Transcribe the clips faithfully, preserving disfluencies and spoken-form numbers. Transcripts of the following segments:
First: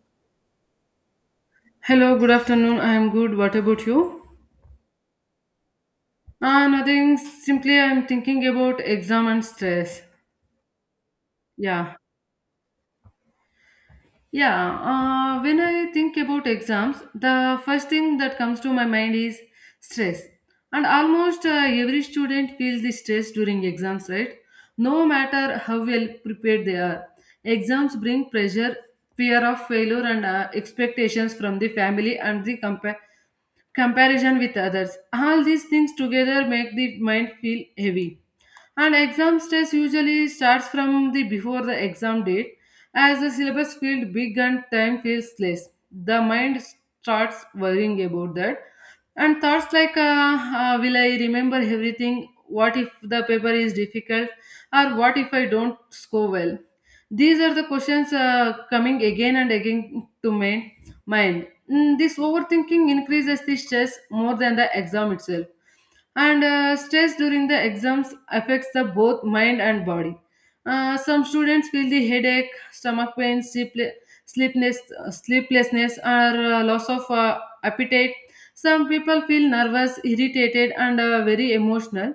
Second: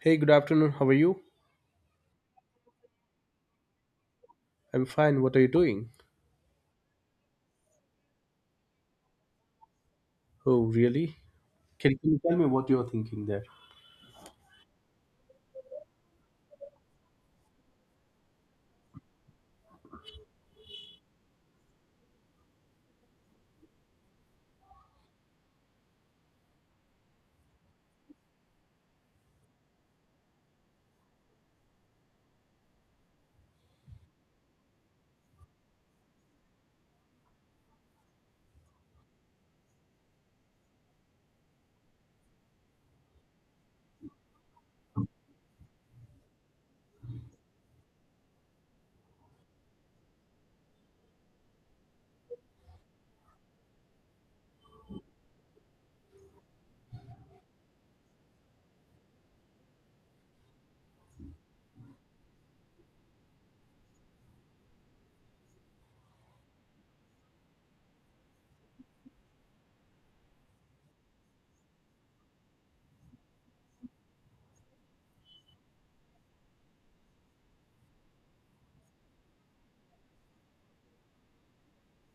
Hey, good afternoon. How are you? Hello, good afternoon. I am good. What about you? I'm fine. What are you doing? Ah, nothing. Simply, I am thinking about exam and stress. Oh, really? Yeah. Can, can you tell me what you're thinking there? Yeah. Uh, when I think about exams, the first thing that comes to my mind is stress. And almost uh, every student feels the stress during exams, right? No matter how well prepared they are, exams bring pressure, fear of failure, and uh, expectations from the family and the compa- comparison with others. All these things together make the mind feel heavy, and exam stress usually starts from the before the exam date, as the syllabus feels big and time feels less. The mind starts worrying about that, and thoughts like uh, uh, will I remember everything? What if the paper is difficult, or what if I don't score well? These are the questions uh, coming again and again to my mind. Mm, this overthinking increases the stress more than the exam itself. And uh, stress during the exams affects the both mind and body. Uh, some students feel the headache, stomach pain, sleepl- sleepless, sleeplessness, or uh, loss of uh, appetite. Some people feel nervous, irritated, and uh, very emotional.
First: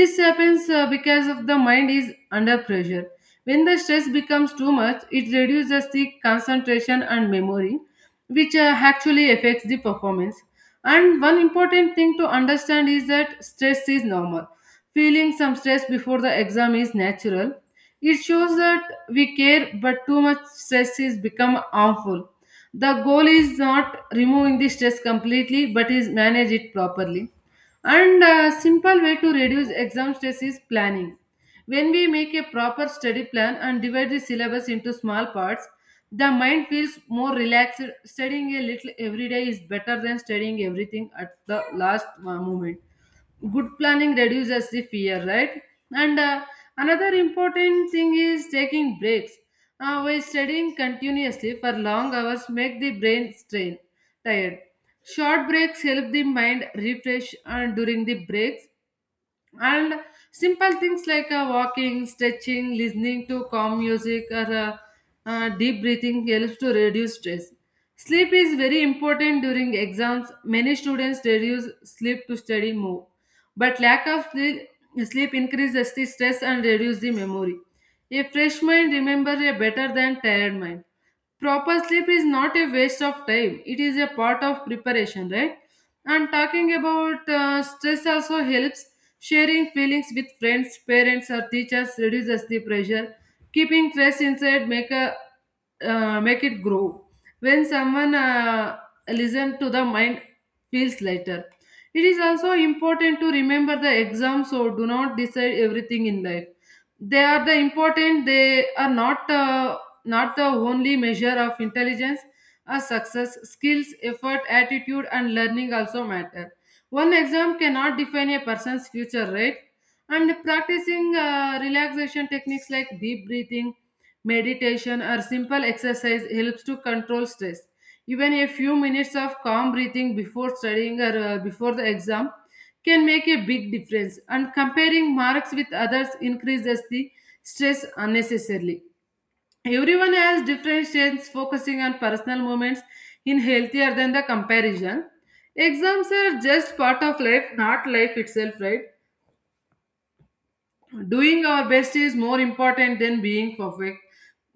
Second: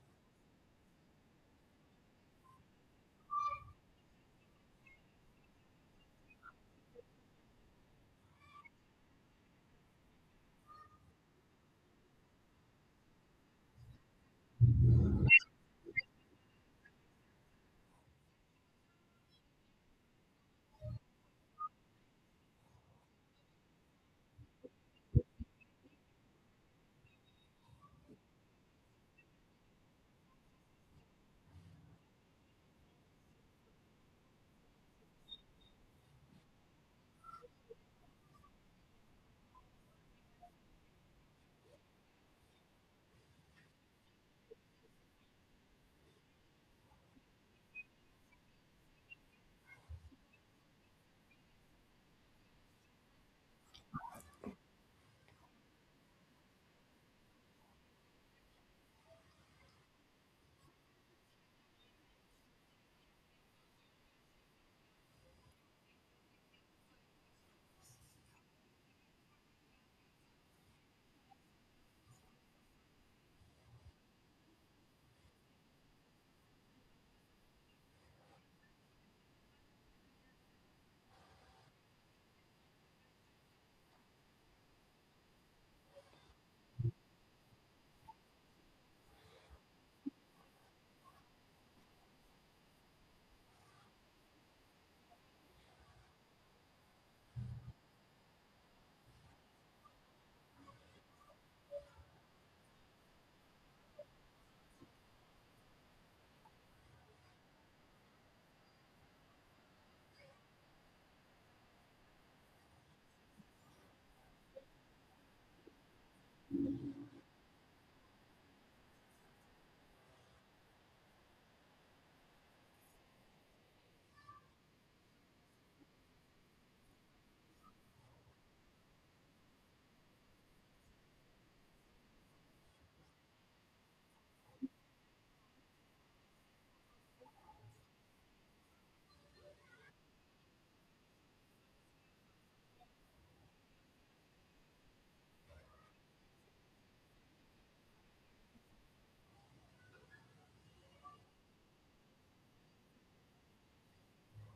This happens uh, because of the mind is under pressure. When the stress becomes too much, it reduces the concentration and memory, which uh, actually affects the performance. And one important thing to understand is that stress is normal. Feeling some stress before the exam is natural. It shows that we care, but too much stress is become harmful. The goal is not removing the stress completely, but is manage it properly. And a simple way to reduce exam stress is planning. When we make a proper study plan and divide the syllabus into small parts, the mind feels more relaxed. Studying a little every day is better than studying everything at the last uh, moment. Good planning reduces the fear, right? And uh, another important thing is taking breaks. Uh, while studying continuously for long hours make the brain strain, tired. Short breaks help the mind refresh uh, during the breaks. And simple things like uh, walking, stretching, listening to calm music, or uh, uh, deep breathing helps to reduce stress. Sleep is very important during exams. Many students reduce sleep to study more, but lack of sleep, sleep increases the stress and reduces the memory. A fresh mind remembers a better than tired mind. Proper sleep is not a waste of time. It is a part of preparation, right? And talking about uh, stress also helps. Sharing feelings with friends, parents, or teachers reduces the pressure. Keeping stress inside make a uh, make it grow. When someone uh, listen to the mind feels lighter. It is also important to remember the exams, so do not decide everything in life. They are the important. They are not uh, not the only measure of intelligence. A success. Skills, effort, attitude, and learning also matter. One exam cannot define a person's future, right? And practicing uh, relaxation techniques like deep breathing, meditation, or simple exercise helps to control stress. Even a few minutes of calm breathing before studying or uh, before the exam can make a big difference. And comparing marks with others increases the stress unnecessarily. Everyone has different strengths, focusing on personal moments in healthier than the comparison. Exams are just part of life, not life itself, right? Doing our best is more important than being perfect.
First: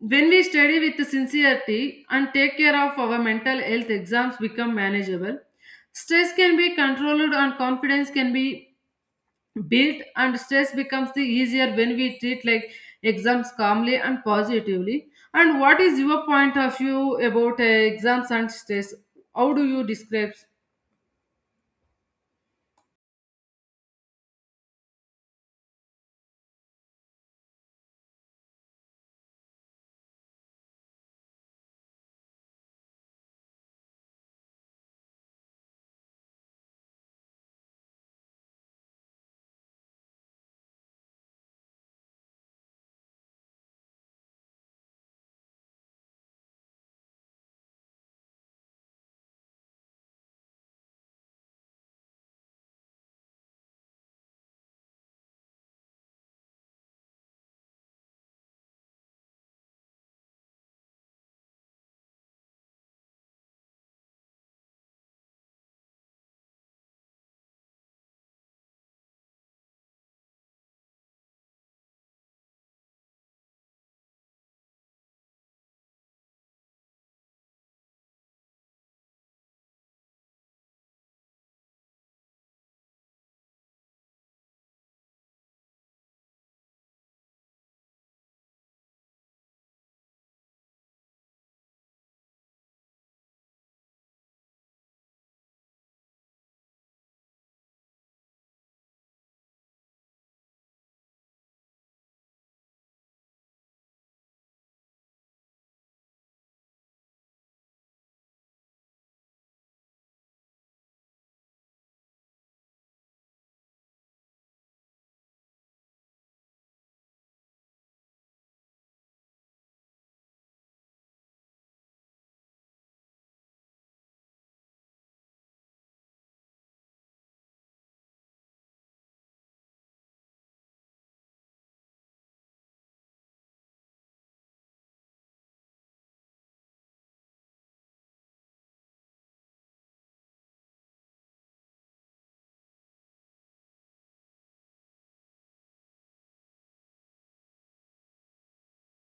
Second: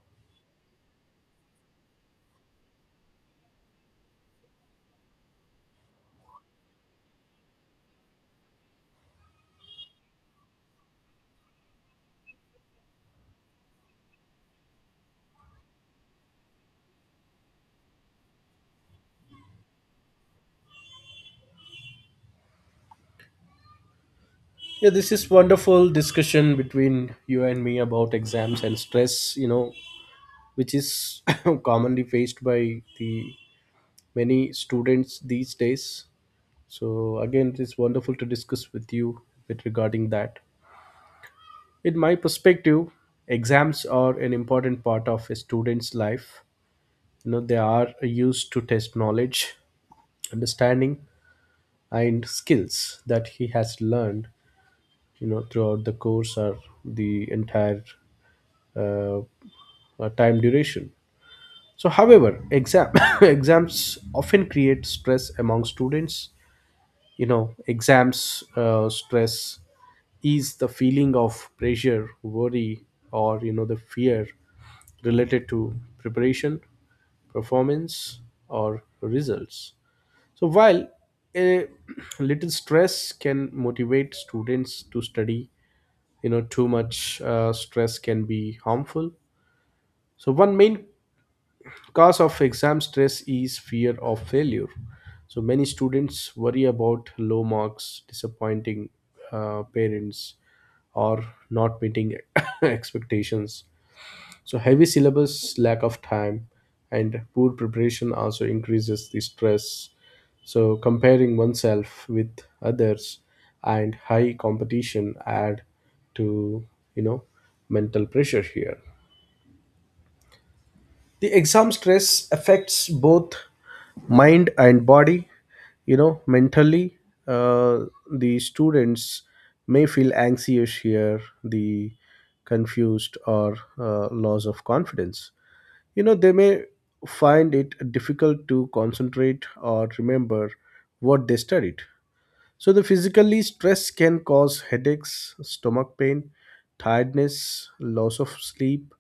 When we study with sincerity and take care of our mental health, exams become manageable. Stress can be controlled and confidence can be. Guilt and stress becomes the easier when we treat like exams calmly and positively. And what is your point of view about uh, exams and stress? How do you describe? Yeah, this is wonderful discussion between you and me about exams and stress, you know, which is commonly faced by the many students these days. So again, it is wonderful to discuss with you with regarding that. In my perspective, exams are an important part of a student's life. You know, they are used to test knowledge, understanding, and skills that he has learned, you know, throughout the course or the entire uh, uh, time duration. So however, exam exams often create stress among students. You know, exams uh, stress is the feeling of pressure, worry, or you know, the fear related to preparation, performance, or results. So while a little stress can motivate students to study, you know, too much uh, stress can be harmful. So one main cause of exam stress is fear of failure. So many students worry about low marks, disappointing uh, parents, or not meeting expectations. So heavy syllabus, lack of time, and poor preparation also increases the stress. So comparing oneself with others and high competition add to, you know, mental pressure here. The exam stress affects both mind and body. You know, mentally, uh, the students may feel anxious here, the confused or uh, loss of confidence. You know, they may find it difficult to concentrate or remember what they studied. So the physically stress can cause headaches, stomach pain, tiredness, loss of sleep,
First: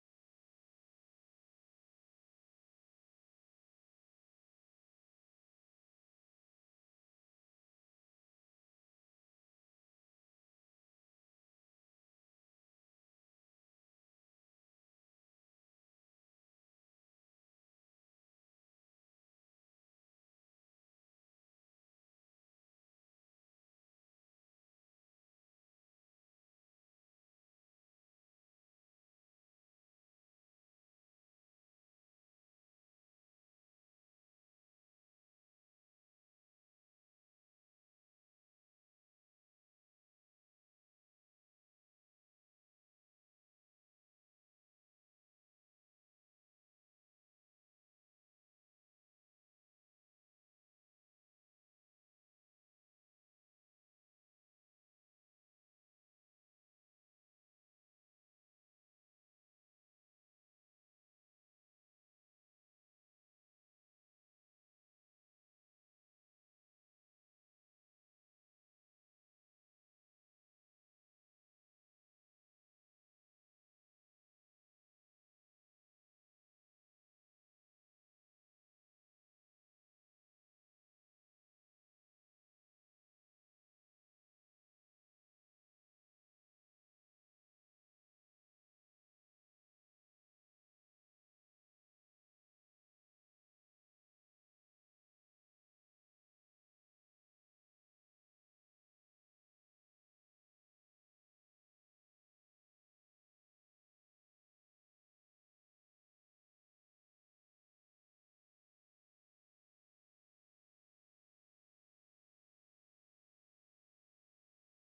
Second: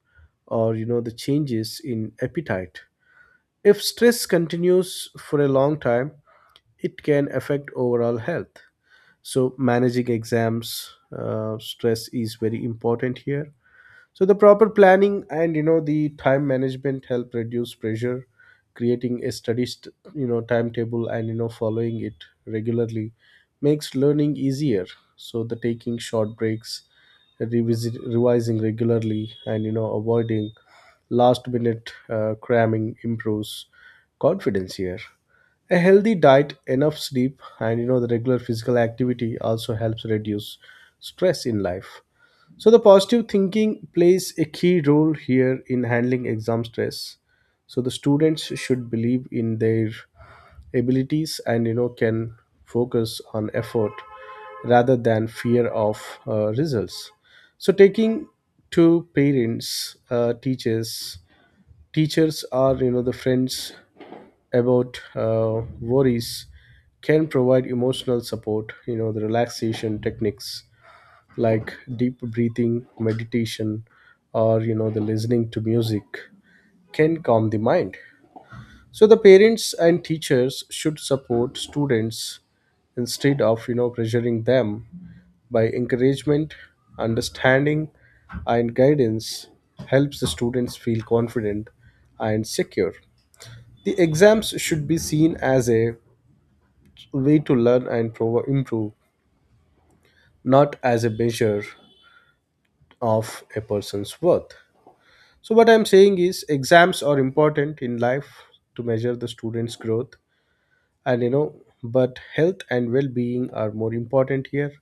or you know, the changes in appetite. If stress continues for a long time, it can affect overall health. So managing exams uh, stress is very important here. So the proper planning and you know, the time management help reduce pressure. Creating a study st- you know, timetable, and you know, following it regularly makes learning easier. So the taking short breaks, revisit revising regularly, and you know, avoiding last minute uh, cramming improves confidence here. A healthy diet, enough sleep, and you know, the regular physical activity also helps reduce stress in life. So the positive thinking plays a key role here in handling exam stress. So the students should believe in their abilities and you know, can focus on effort rather than fear of uh, results. So taking to parents, uh, teachers, teachers are you know, the friends about uh, worries, can provide emotional support. You know, the relaxation techniques like deep breathing, meditation, or you know, the listening to music can calm the mind. So the parents and teachers should support students instead of you know, pressuring them by encouragement, understanding, and guidance helps the students feel confident and secure. The exams should be seen as a way to learn and prov- improve, not as a measure of a person's worth. So what I'm saying is, exams are important in life to measure the student's growth, and you know, but health and well being are more important here.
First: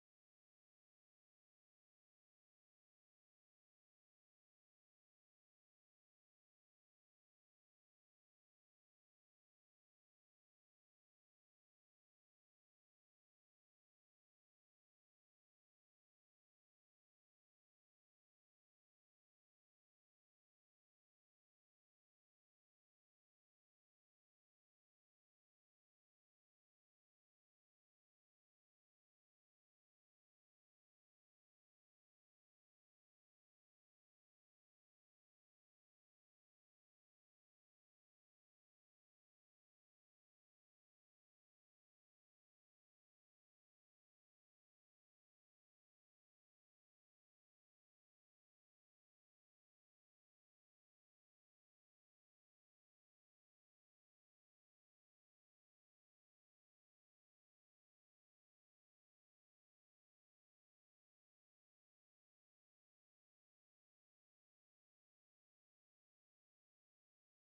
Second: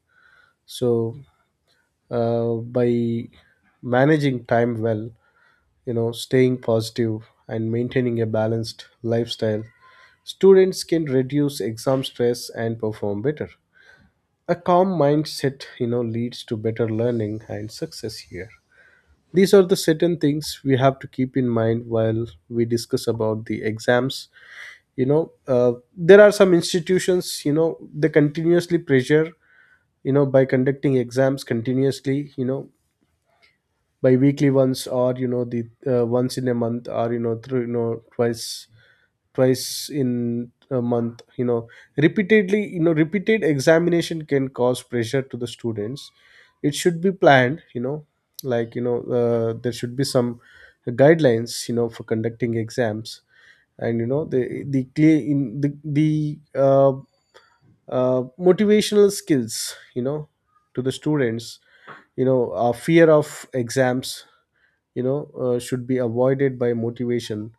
So, uh, by managing time well, you know, staying positive and maintaining a balanced lifestyle, students can reduce exam stress and perform better. A calm mindset, you know, leads to better learning and success here. These are the certain things we have to keep in mind while we discuss about the exams. You know, uh, there are some institutions, you know, they continuously pressure, you know, by conducting exams continuously, you know, by weekly ones, or you know, the uh, once in a month, or you know, through, you know, twice twice in a month, you know, repeatedly. You know, repeated examination can cause pressure to the students. It should be planned, you know, like you know, uh, there should be some guidelines, you know, for conducting exams. And you know, the the clear in the the uh, uh, motivational skills, you know, to the students, you know, uh, fear of exams, you know, uh, should be avoided by motivation,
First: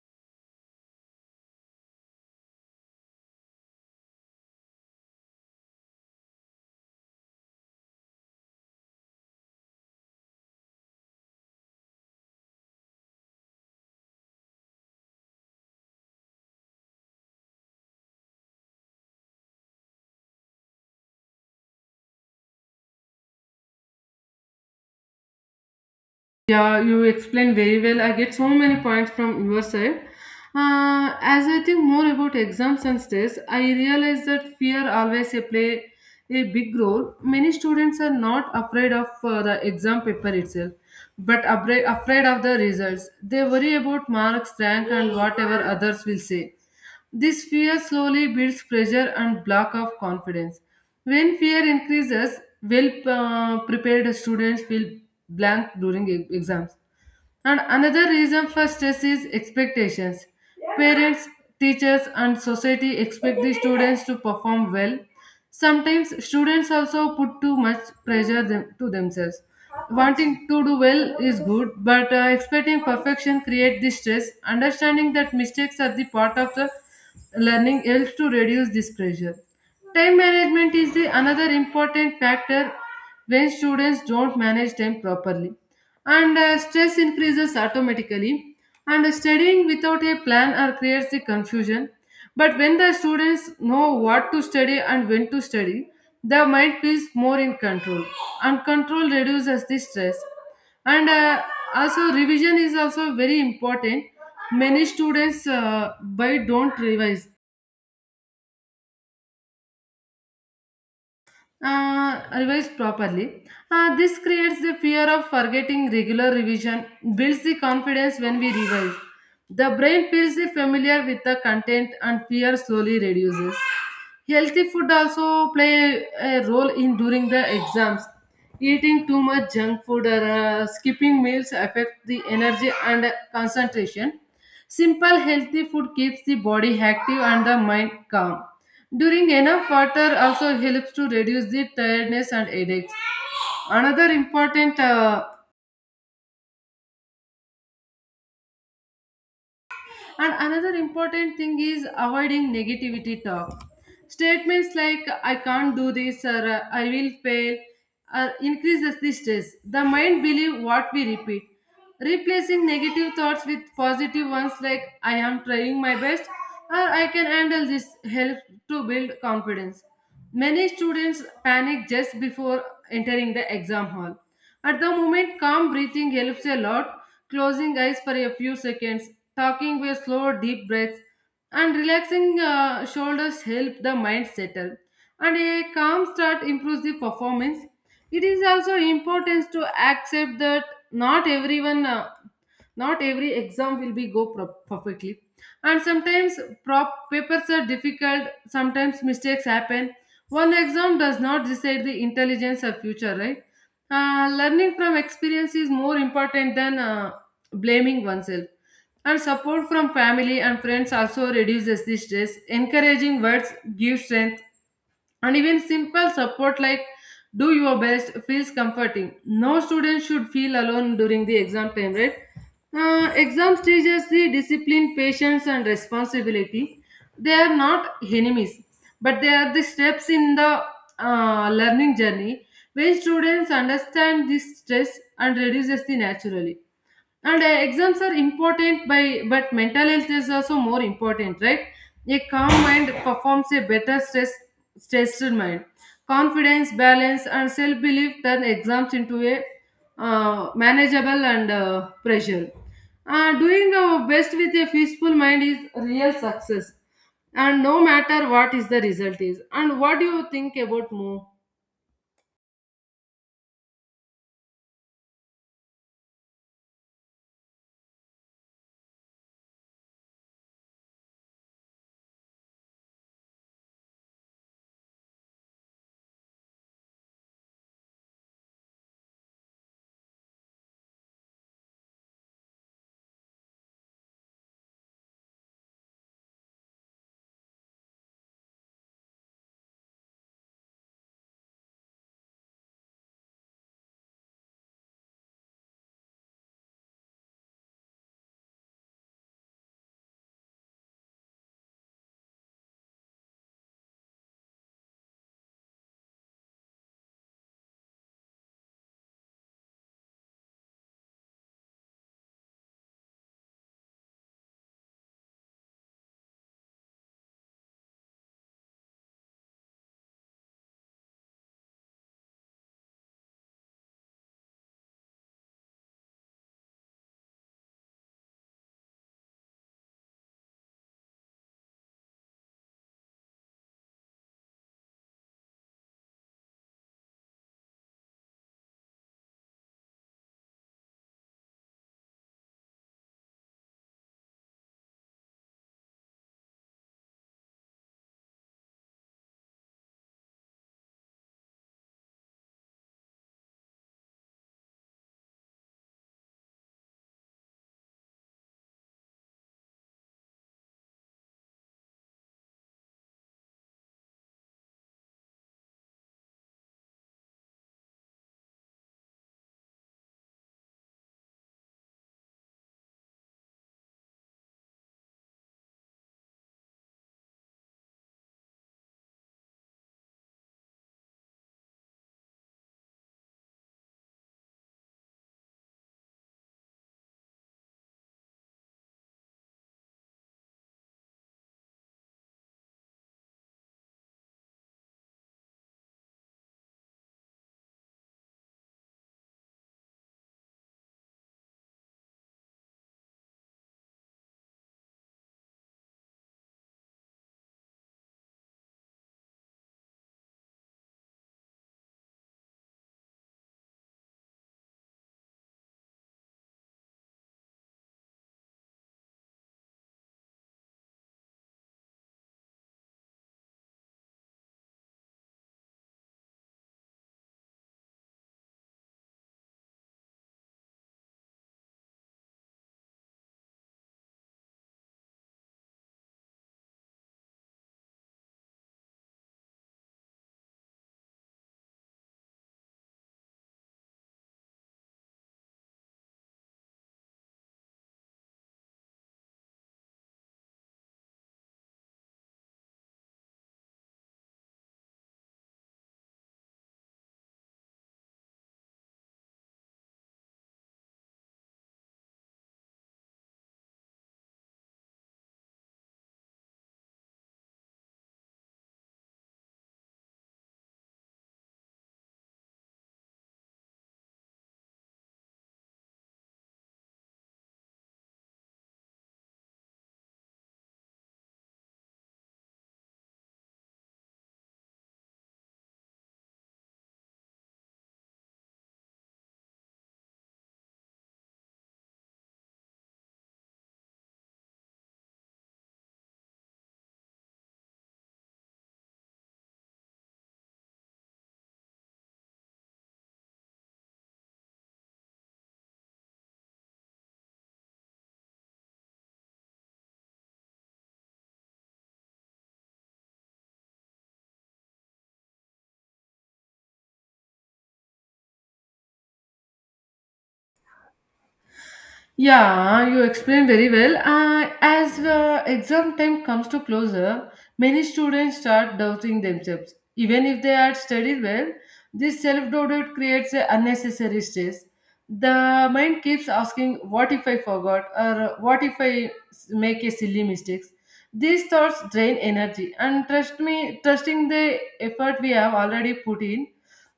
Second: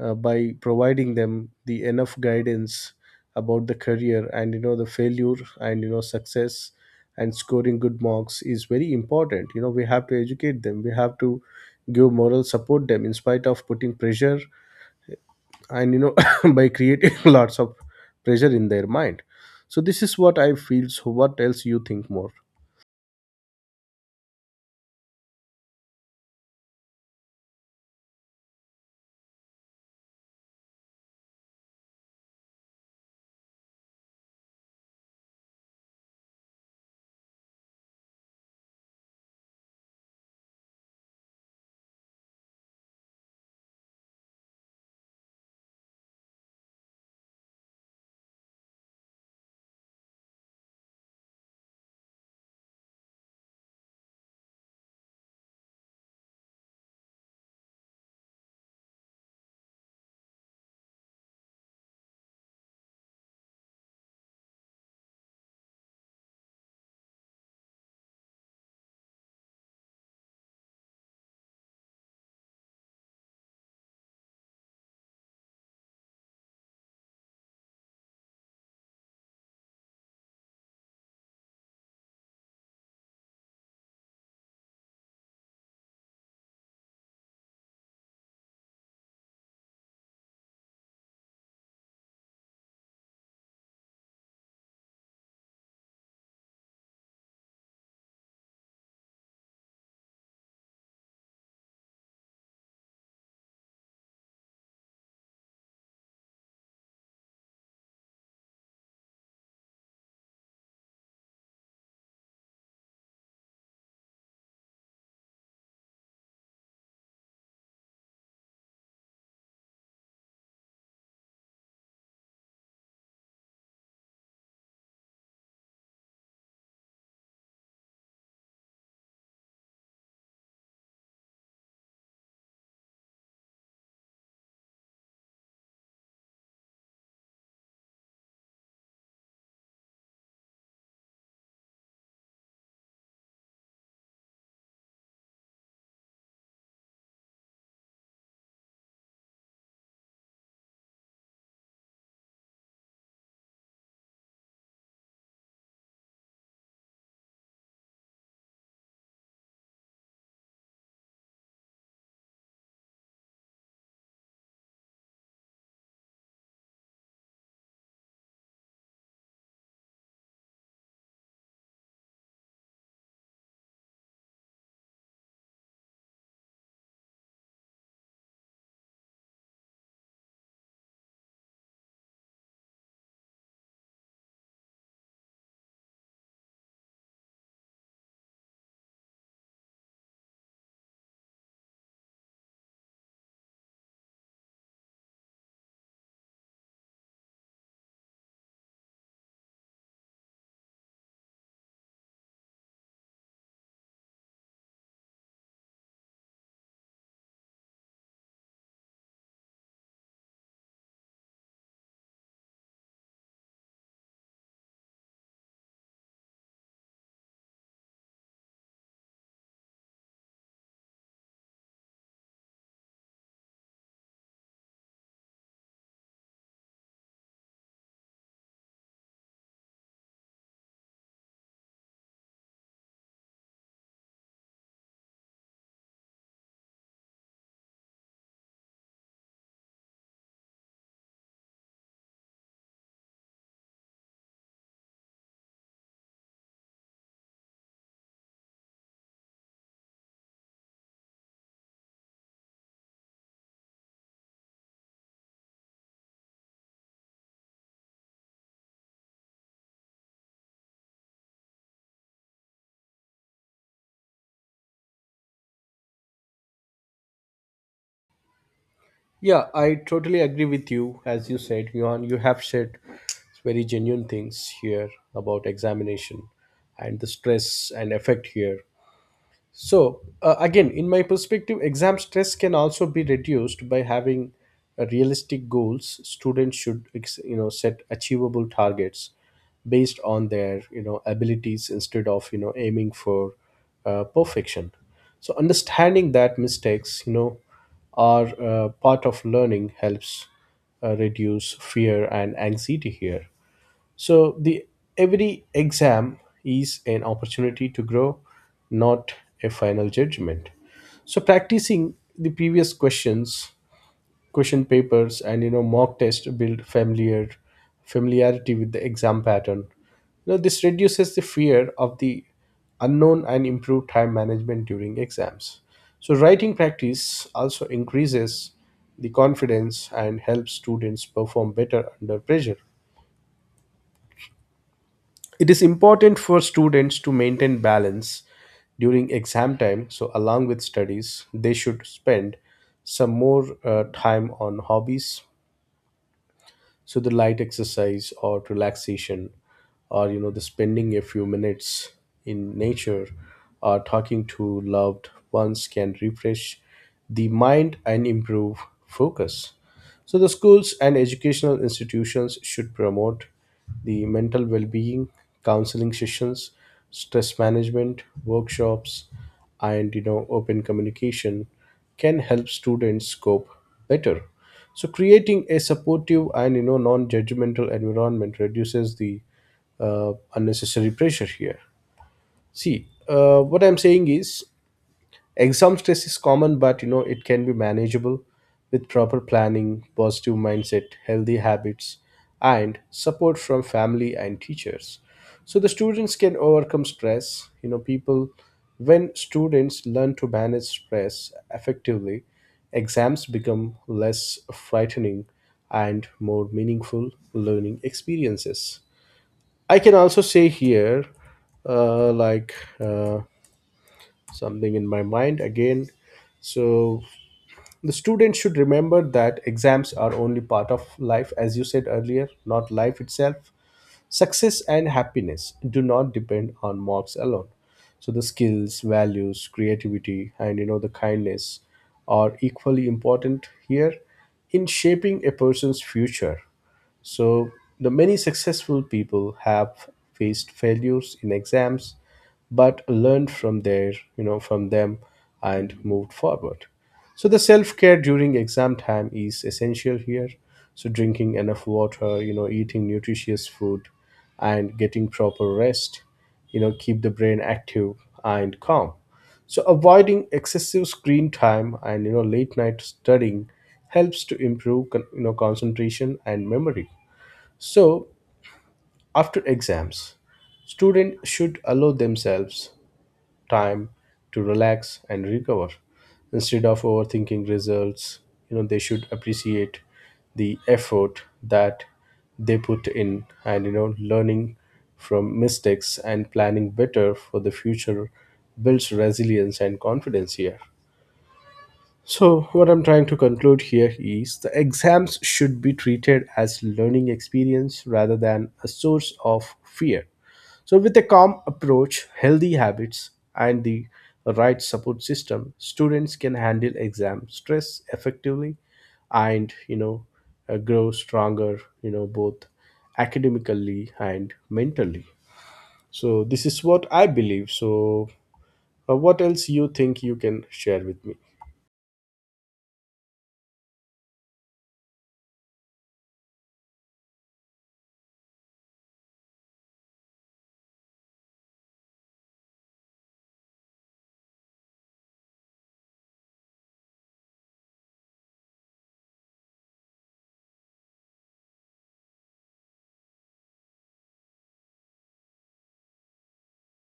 uh, by providing them the enough guidance about the career and you know, the failure and you know, success. And scoring good marks is very important. You know, we have to educate them, we have to give moral support them in spite of putting pressure and you know by creating lots of pressure in their mind. So this is what I feel. So what else you think more? Yeah, you explained very well. I get so many points from your side. Uh, as I think more about exams and stress, I realize that fear always a play a big role. Many students are not afraid of uh, the exam paper itself, but abra- afraid of the results. They worry about marks, rank, and whatever others will say. This fear slowly builds pressure and block of confidence. When fear increases, well uh, prepared students feel blank during e- exams. And another reason for stress is expectations. Parents, teachers, and society expect the students to perform well. Sometimes students also put too much pressure them, to themselves. Wanting to do well is good, but uh, expecting perfection creates the stress. Understanding that mistakes are the part of the learning helps to reduce this pressure. Time management is the another important factor. When students don't manage time properly, and uh, stress increases automatically, and studying without a plan or creates the confusion. But when the students know what to study and when to study, the mind feels more in control. And control reduces the stress. And uh, also revision is also very important. Many students uh, by don't revise uh, revised properly. Uh, this creates the fear of forgetting. Regular revision builds the confidence when we revise. The brain feels familiar with the content and fear slowly reduces. Healthy food also play a role in during the exams. Eating too much junk food or uh, skipping meals affect the energy and concentration. Simple healthy food keeps the body active and the mind calm. During enough water also helps to reduce the tiredness and headaches. Another important uh, And another important thing is avoiding negativity talk. Statements like I can't do this or uh, I will fail or increases the stress. The mind believes what we repeat. Replacing negative thoughts with positive ones like I am trying my best or I can handle this helps to build confidence. Many students panic just before entering the exam hall. At the moment, calm breathing helps a lot. Closing eyes for a few seconds, talking with slow, deep breaths, and relaxing uh, shoulders help the mind settle. And a calm start improves the performance. It is also important to accept that not everyone uh, not every exam will be go pro- perfectly, and sometimes prop papers are difficult. Sometimes mistakes happen. One exam does not decide the intelligence of future, right? Uh, learning from experience is more important than uh, blaming oneself. And support from family and friends also reduces the stress. Encouraging words give strength, and even simple support like do your best feels comforting. No student should feel alone during the exam time, right? Uh, exams teaches the discipline, patience, and responsibility. They are not enemies, but they are the steps in the uh, learning journey. When students understand this, stress and reduces the naturally. And uh, exams are important by but mental health is also more important, right? A calm mind performs a better stress stressed mind. Confidence, balance, and self belief turn exams into a uh, manageable and uh, pressure. Uh, doing our best with a peaceful mind is real success, and no matter what is the result is. And what do you think about more? Yeah, I totally agree with you. As you said, Johan, you have said very genuine things here about examination and the stress and effect here. So, uh, again, in my perspective, exam stress can also be reduced by having uh, realistic goals. Students should, ex- you know, set achievable targets based on their, you know, abilities instead of, you know, aiming for uh, perfection. So understanding that mistakes, you know, are uh, part of learning helps uh, reduce fear and anxiety here. So the every exam is an opportunity to grow, not a final judgment. So practicing the previous questions, question papers, and you know, mock test build familiar familiarity with the exam pattern. You know, this reduces the fear of the unknown and improve time management during exams. So writing practice also increases the confidence and helps students perform better under pressure. It is important for students to maintain balance during exam time. So along with studies, they should spend some more uh, time on hobbies. So the light exercise or relaxation, or you know, the spending a few minutes in nature or talking to loved ones can refresh the mind and improve focus. So the schools and educational institutions should promote the mental well-being, counseling sessions, stress management, workshops, and you know, open communication can help students cope better. So creating a supportive and you know, non-judgmental environment reduces the uh, unnecessary pressure here. See, uh, what I'm saying is exam stress is common, but you know, it can be manageable with proper planning, positive mindset, healthy habits, and support from family and teachers. So the students can overcome stress. You know, people when students learn to manage stress effectively, exams become less frightening and more meaningful learning experiences. I can also say here, uh, like. Uh, something in my mind again. So the student should remember that exams are only part of life, as you said earlier, not life itself. Success and happiness do not depend on marks alone. So the skills, values, creativity, and you know, the kindness are equally important here in shaping a person's future. So the many successful people have faced failures in exams, but learned from their, you know, from them and moved forward. So the self care during exam time is essential here. So drinking enough water, you know, eating nutritious food, and getting proper rest, you know, keep the brain active and calm. So avoiding excessive screen time and you know, late night studying helps to improve con- you know, concentration and memory. So after exams, students should allow themselves time to relax and recover. Instead of overthinking results, you know, they should appreciate the effort that they put in, and you know, learning from mistakes and planning better for the future builds resilience and confidence here. So what I'm trying to conclude here is the exams should be treated as learning experience rather than a source of fear. So with a calm approach, healthy habits, and the right support system, students can handle exam stress effectively and, you know, uh, grow stronger, you know, both academically and mentally. So this is what I believe. So, uh, what else you think you can share with me? Yeah, you explained very well. Uh, as uh, exam time comes to closer, many students start doubting themselves. Even if they had studied well, this self doubt creates a unnecessary stress. The mind keeps asking, "What if I forgot?" or "What if I s- make a silly mistakes?" These thoughts drain energy, and trust me, trusting the effort we have already put in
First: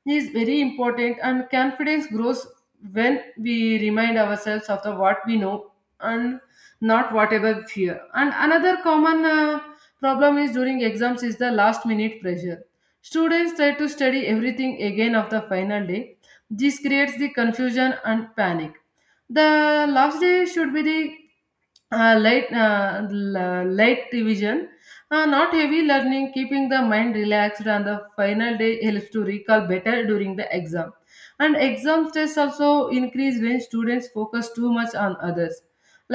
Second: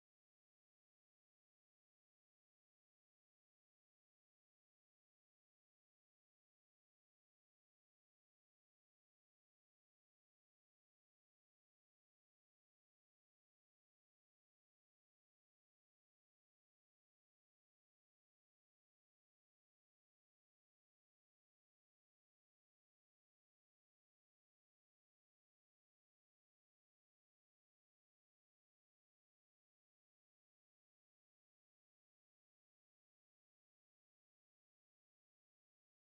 is very important. And confidence grows when we remind ourselves of the what we know and not whatever fear. And another common uh, problem is during exams is the last minute pressure. Students try to study everything again of the final day. This creates the confusion and panic. The last day should be the uh, light uh, l- light revision, uh, not heavy learning. Keeping the mind relaxed on the final day helps to recall better during the exam. And exam stress also increase when students focus too much on others,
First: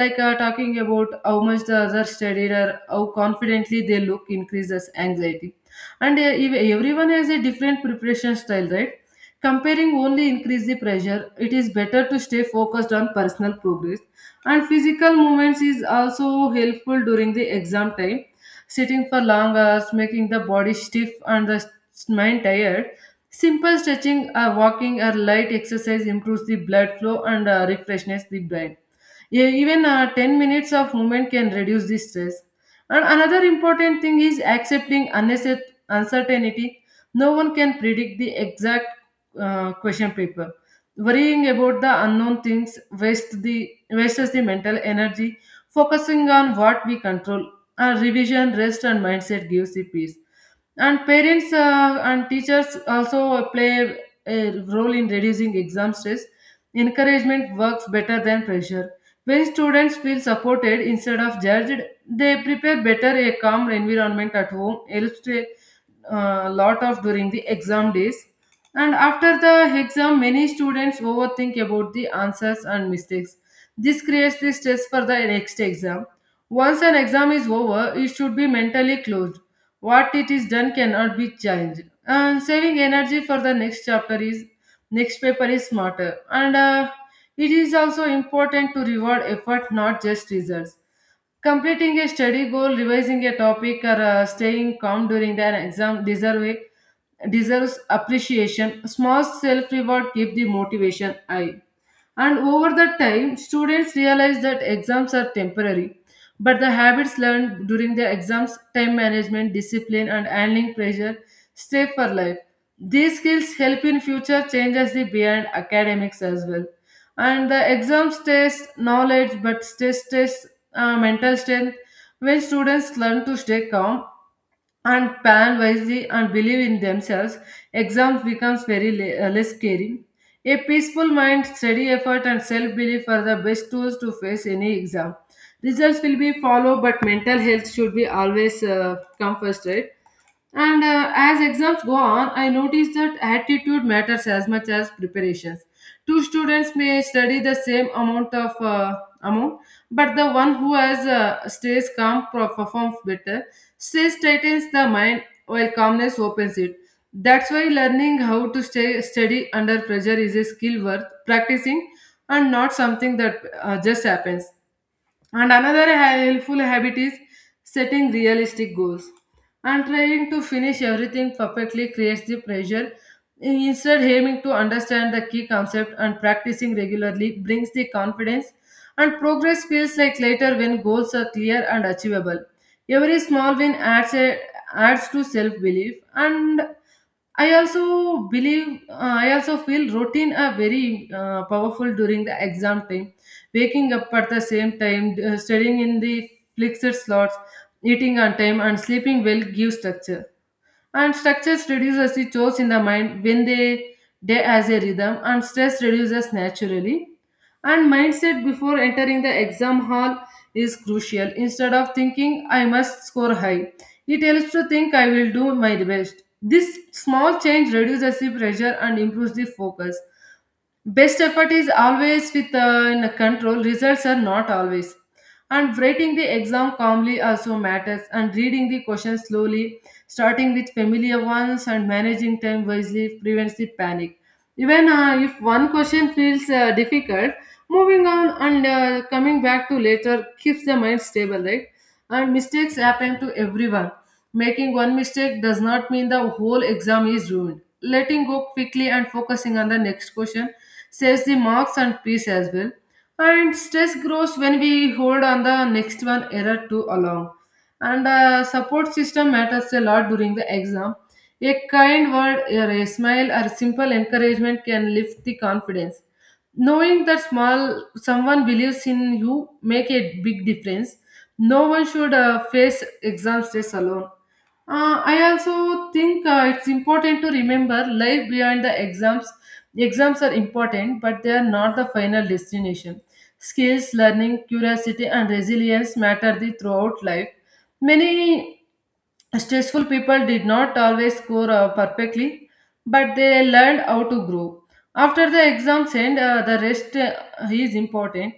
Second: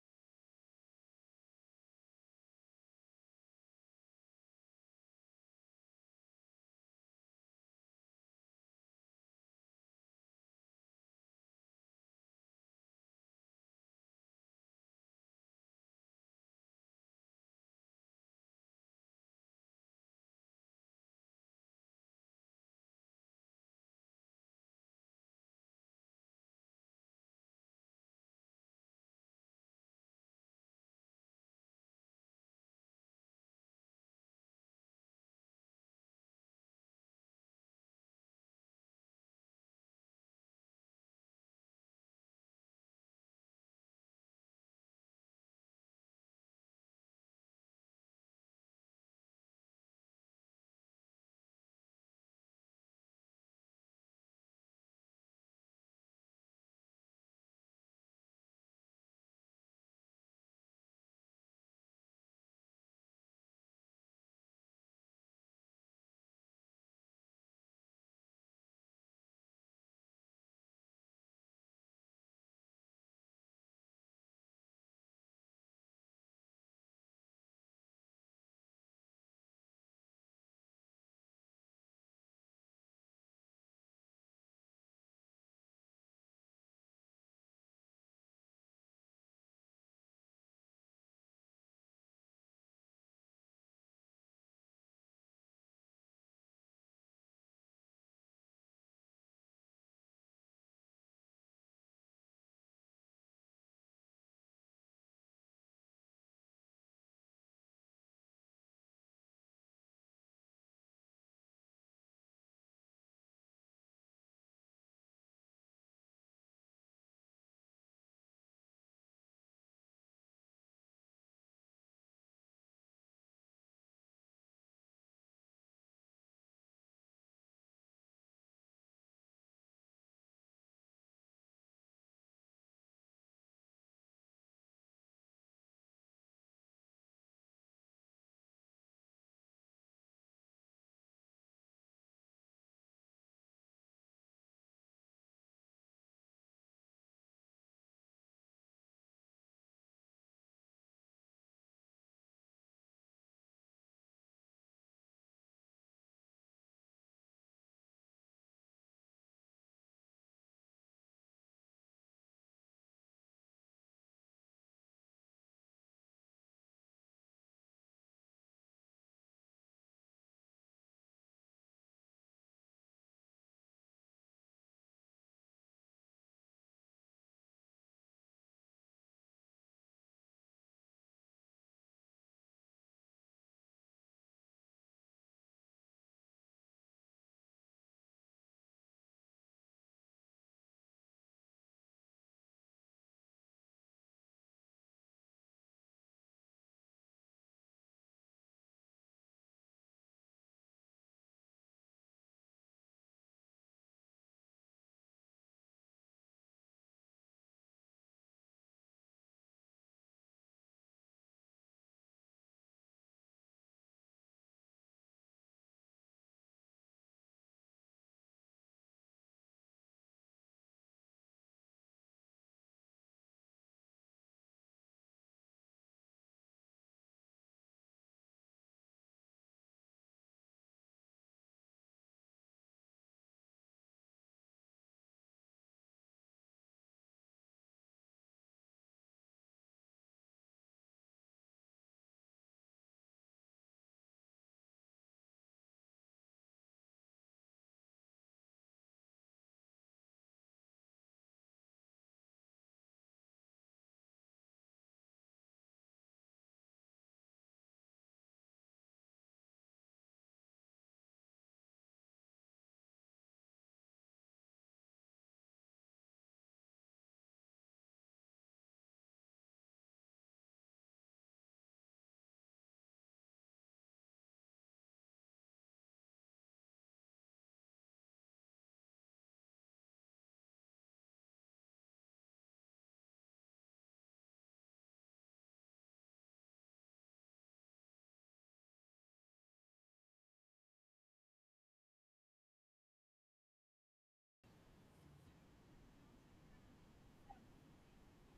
like uh, talking about how much the other studied or how confidently they look increases anxiety. And uh, ev- everyone has a different preparation style, right? Comparing only increase the pressure. It is better to stay focused on personal progress. And physical movements is also helpful during the exam time. Sitting for long hours making the body stiff and the s- mind tired. Simple stretching or walking or light exercise improves the blood flow and uh, refreshes the brain. E- even uh, ten minutes of movement can reduce the stress. And another important thing is accepting unnecess- uncertainty. No one can predict the exact uh, question paper. Worrying about the unknown things wastes the wastes the mental energy. Focusing on what we control, our revision, rest, and mindset gives the peace. And parents uh, and teachers also play a role in reducing exam stress. Encouragement works better than pressure. When students feel supported instead of judged, they prepare better. A calm environment at home helps to a lot of during the exam days, and after the exam many students overthink about the answers and mistakes. This creates the stress for the next exam. Once an exam is over, it should be mentally closed. What it is done cannot be changed, and saving energy for the next chapter is next paper is smarter and uh, it is also important to reward effort, not just results. Completing a study goal, revising a topic, or uh, staying calm during an exam deserve, deserves appreciation. Small self reward keep the motivation high. And over the time, students realize that exams are temporary, but the habits learned during the exams, time management, discipline, and handling pressure, stay for life. These skills help in future changes the beyond academics as well. And the exams test knowledge, but stress test uh, mental strength. When students learn to stay calm and plan wisely and believe in themselves, exams becomes very le- uh, less scary. A peaceful mind, steady effort, and self-belief are the best tools to face any exam. Results will be followed, but mental health should be always uh, come first, right? And uh, as exams go on, I notice that attitude matters as much as preparations. Two students may study the same amount of uh, amount, but the one who has uh, stays calm pro- performs better. Stress tightens the mind while calmness opens it. That's why learning how to stay steady under pressure is a skill worth practicing and not something that uh, just happens. And another helpful habit is setting realistic goals. And trying to finish everything perfectly creates the pressure. Instead, aiming to understand the key concept and practicing regularly brings the confidence, and progress feels like later when goals are clear and achievable. Every small win adds, a, adds to self belief, and I also believe, uh, I also feel routine are very uh, powerful during the exam time. Waking up at the same time, uh, studying in the fixed slots, eating on time, and sleeping well give structure. And structures reduces the chores in the mind when they day as a rhythm, and stress reduces naturally. And mindset before entering the exam hall is crucial. Instead of thinking I must score high, it helps to think I will do my best. This small change reduces the pressure and improves the focus. Best effort is always with uh, in control, results are not always. And writing the exam calmly also matters, and reading the questions slowly, starting with familiar ones and managing time wisely prevents the panic. Even uh, if one question feels uh, difficult, moving on and uh, coming back to later keeps the mind stable, right? And mistakes happen to everyone. Making one mistake does not mean the whole exam is ruined. Letting go quickly and focusing on the next question saves the marks and peace as well. And stress grows when we hold on the next one error too along. And uh, support system matters a lot during the exam. A kind word, or a smile, or simple encouragement can lift the confidence knowing that small someone believes in you make a big difference. No one should uh, face exam stress alone. Uh, i also think uh, it's important to remember life beyond the exams. Exams are important, but they are not the final destination. Skills, learning, curiosity, and resilience matter the throughout life. Many stressful people did not always score uh, perfectly, but they learned how to grow. After the exams end, uh, the rest uh, is important.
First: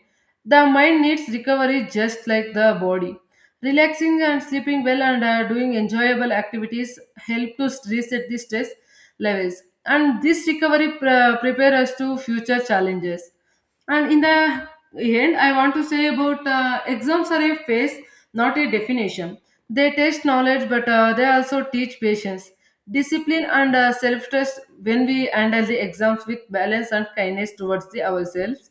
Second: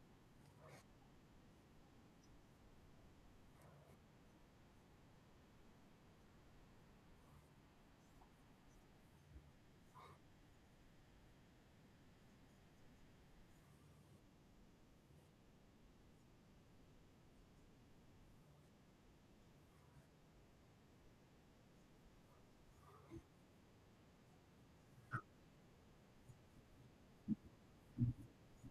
The mind needs recovery just like the body. Relaxing and sleeping well and uh, doing enjoyable activities help to reset the stress levels, and this recovery pre- prepare us to future challenges, and in the end I want to say about uh, exams are a phase, not a definition. They test knowledge, but uh, they also teach patience, discipline, and uh, self-trust. When we handle the exams with balance and kindness towards the ourselves,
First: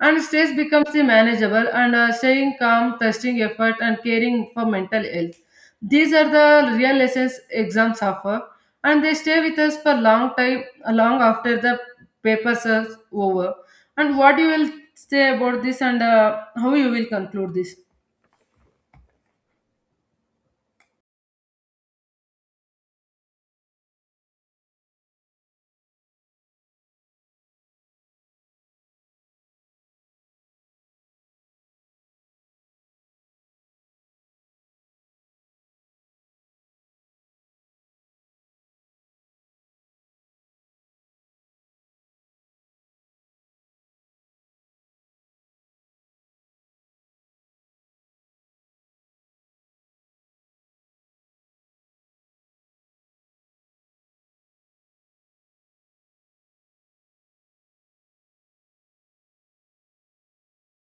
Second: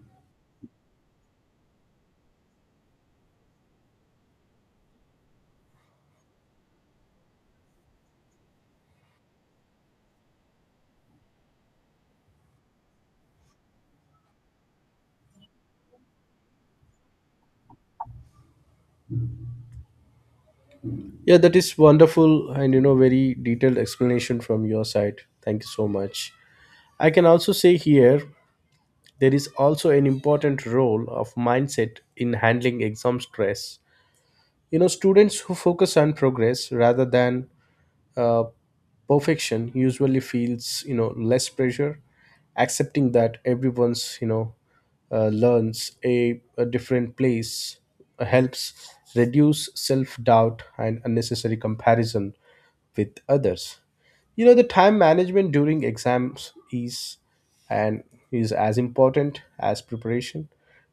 and stress becomes the manageable and uh, staying calm, trusting effort, and caring for mental health. These are the real lessons exams offer, and they stay with us for long time, uh, long after the papers are over. And what you will say about this, and uh, how you will conclude this? Yeah, that is wonderful and you know, very detailed explanation from your side. Thank you so much. I can also say here, there is also an important role of mindset in handling exam stress. You know, students who focus on progress rather than uh, perfection usually feels you know, less pressure, accepting that everyone's you know, uh, learns a, a different place, uh, helps reduce self doubt and unnecessary comparison with others. You know, the time management during exams is and is as important as preparation.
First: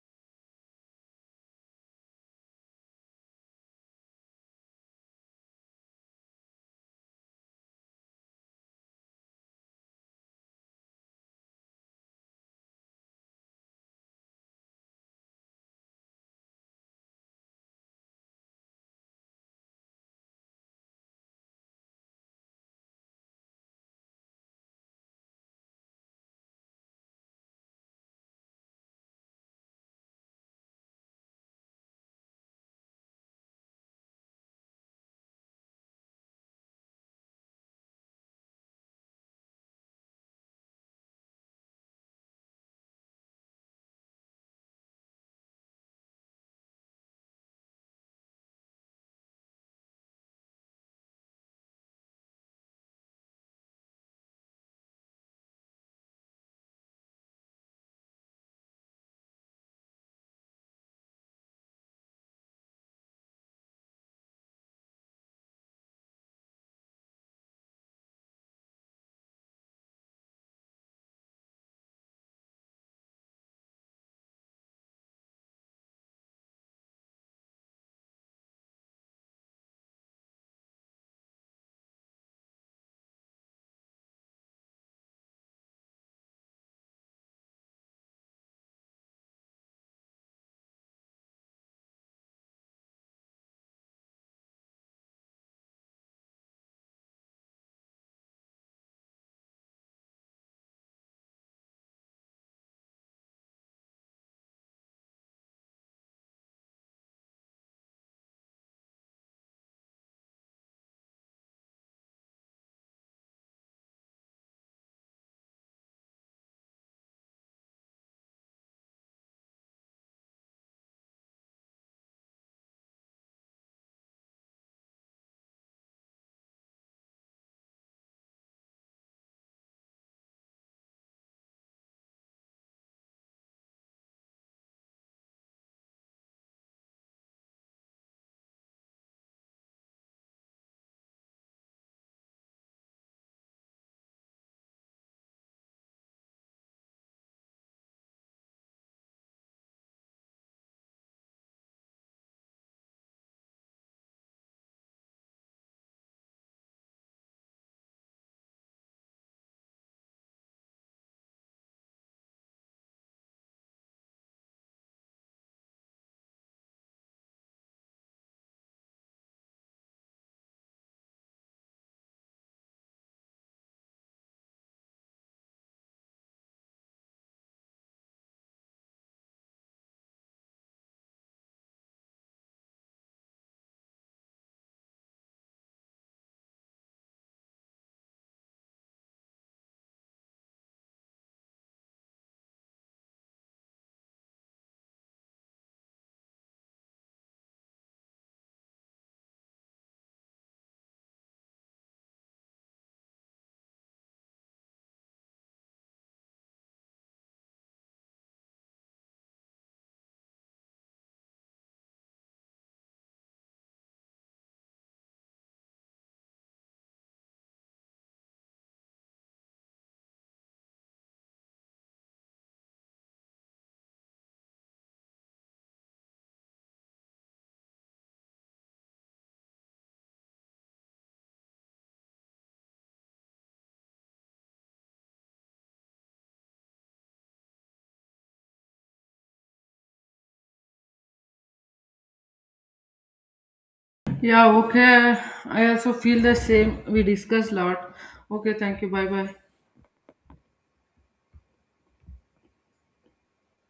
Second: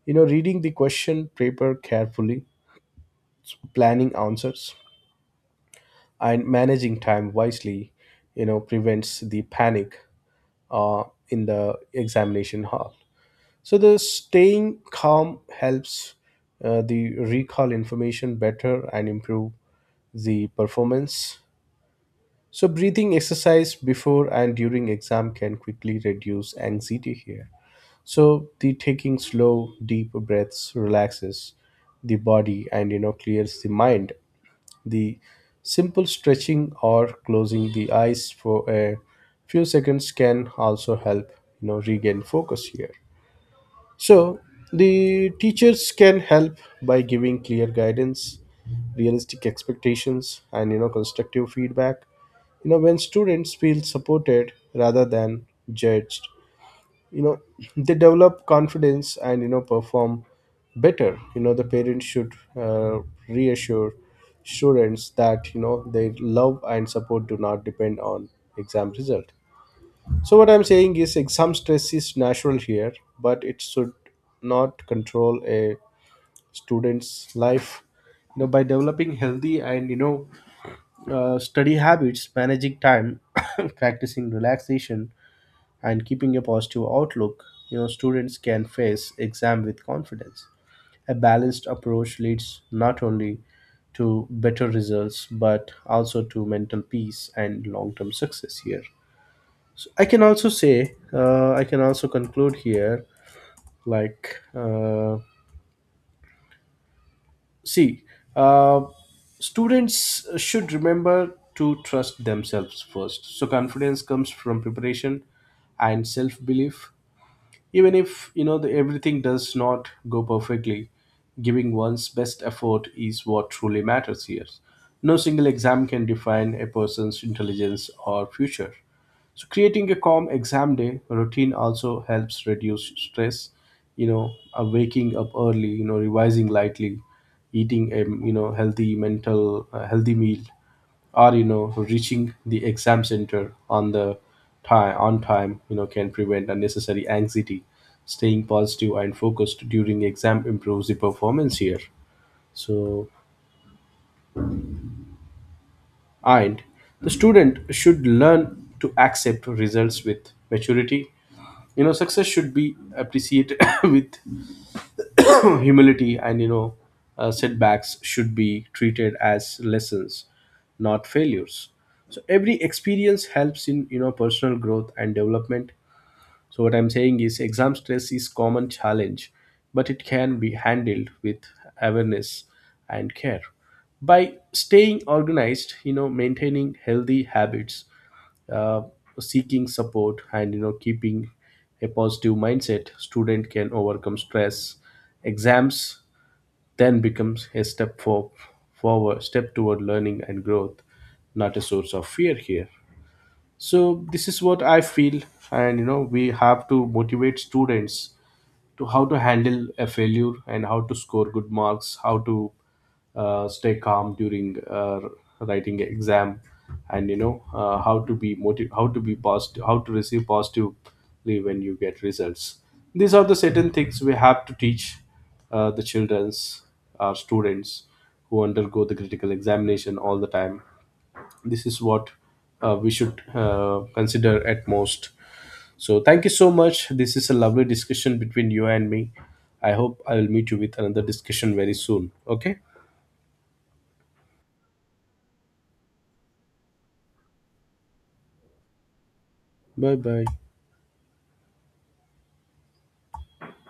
You know, reading the question paper carefully, planning answers, and managing time wisely, you know, prevents the panic uh, in the examination hall. So the staying calm helps uh, the recall information better and improve the performance. So breathing exercise before and during exam can quickly reduce anxiety here. So the taking slow, deep breaths relaxes the body and you know, clears the mind. The simple stretching or closing the eyes for a few seconds can also help, you know, regain focus here. So the teachers can help by giving clear guidance, realistic expectations, and you know, constructive feedback. You know, when students feel supported rather than judged, you know, they develop confidence and you know, perform better. You know, the parents should uh, reassure students that you know, their love and support do not depend on exam result. So what I'm saying is exam stress is natural here, but it should not control a student's life. You know, by developing healthy and you know, uh, study habits, managing time, practicing relaxation, and keeping a positive outlook, you know, students can face exam with confidence. A balanced approach leads not only to better results but also to mental peace and long-term success here. I can also say, uh, I can also conclude here, like. Uh, See, uh, students should remember to trust themselves first. So confidence comes from preparation and self-belief. Even if you know the, everything does not go perfectly, giving one's best effort is what truly matters here. No single exam can define a person's intelligence or future. So creating a calm exam day routine also helps reduce stress. You know, uh, waking up early, you know, revising lightly, eating a you know, healthy mental uh, healthy meal, or you know, reaching the exam center on the time on time. You know, can prevent unnecessary anxiety. Staying positive and focused during exam improves the performance here. So and the student should learn to accept results with maturity. You know, success should be appreciated with humility and you know, uh, setbacks should be treated as lessons, not failures. So every experience helps in you know, personal growth and development. So what I'm saying is exam stress is common challenge, but it can be handled with awareness and care. By staying organized, you know, maintaining healthy habits, uh, seeking support, and you know, keeping a positive mindset, student can overcome stress. Exams then becomes a step for, forward step toward learning and growth, not a source of fear here. So this is what I feel. And you know, we have to motivate students to how to handle a failure and how to score good marks, how to uh, stay calm during uh, writing an exam, and you know, uh, how to be motiv- how to be positive, how to receive positively when you get results. These are the certain things we have to teach uh, the children's, our students, who undergo the critical examination all the time. This is what, uh, we should uh, consider at most. So thank you so much. This is a lovely discussion between you and me. I hope I will meet you with another discussion very soon. Okay? Yeah, okay. I also feel the same. We discussed lot. Okay, thank you. Bye bye. Bye bye.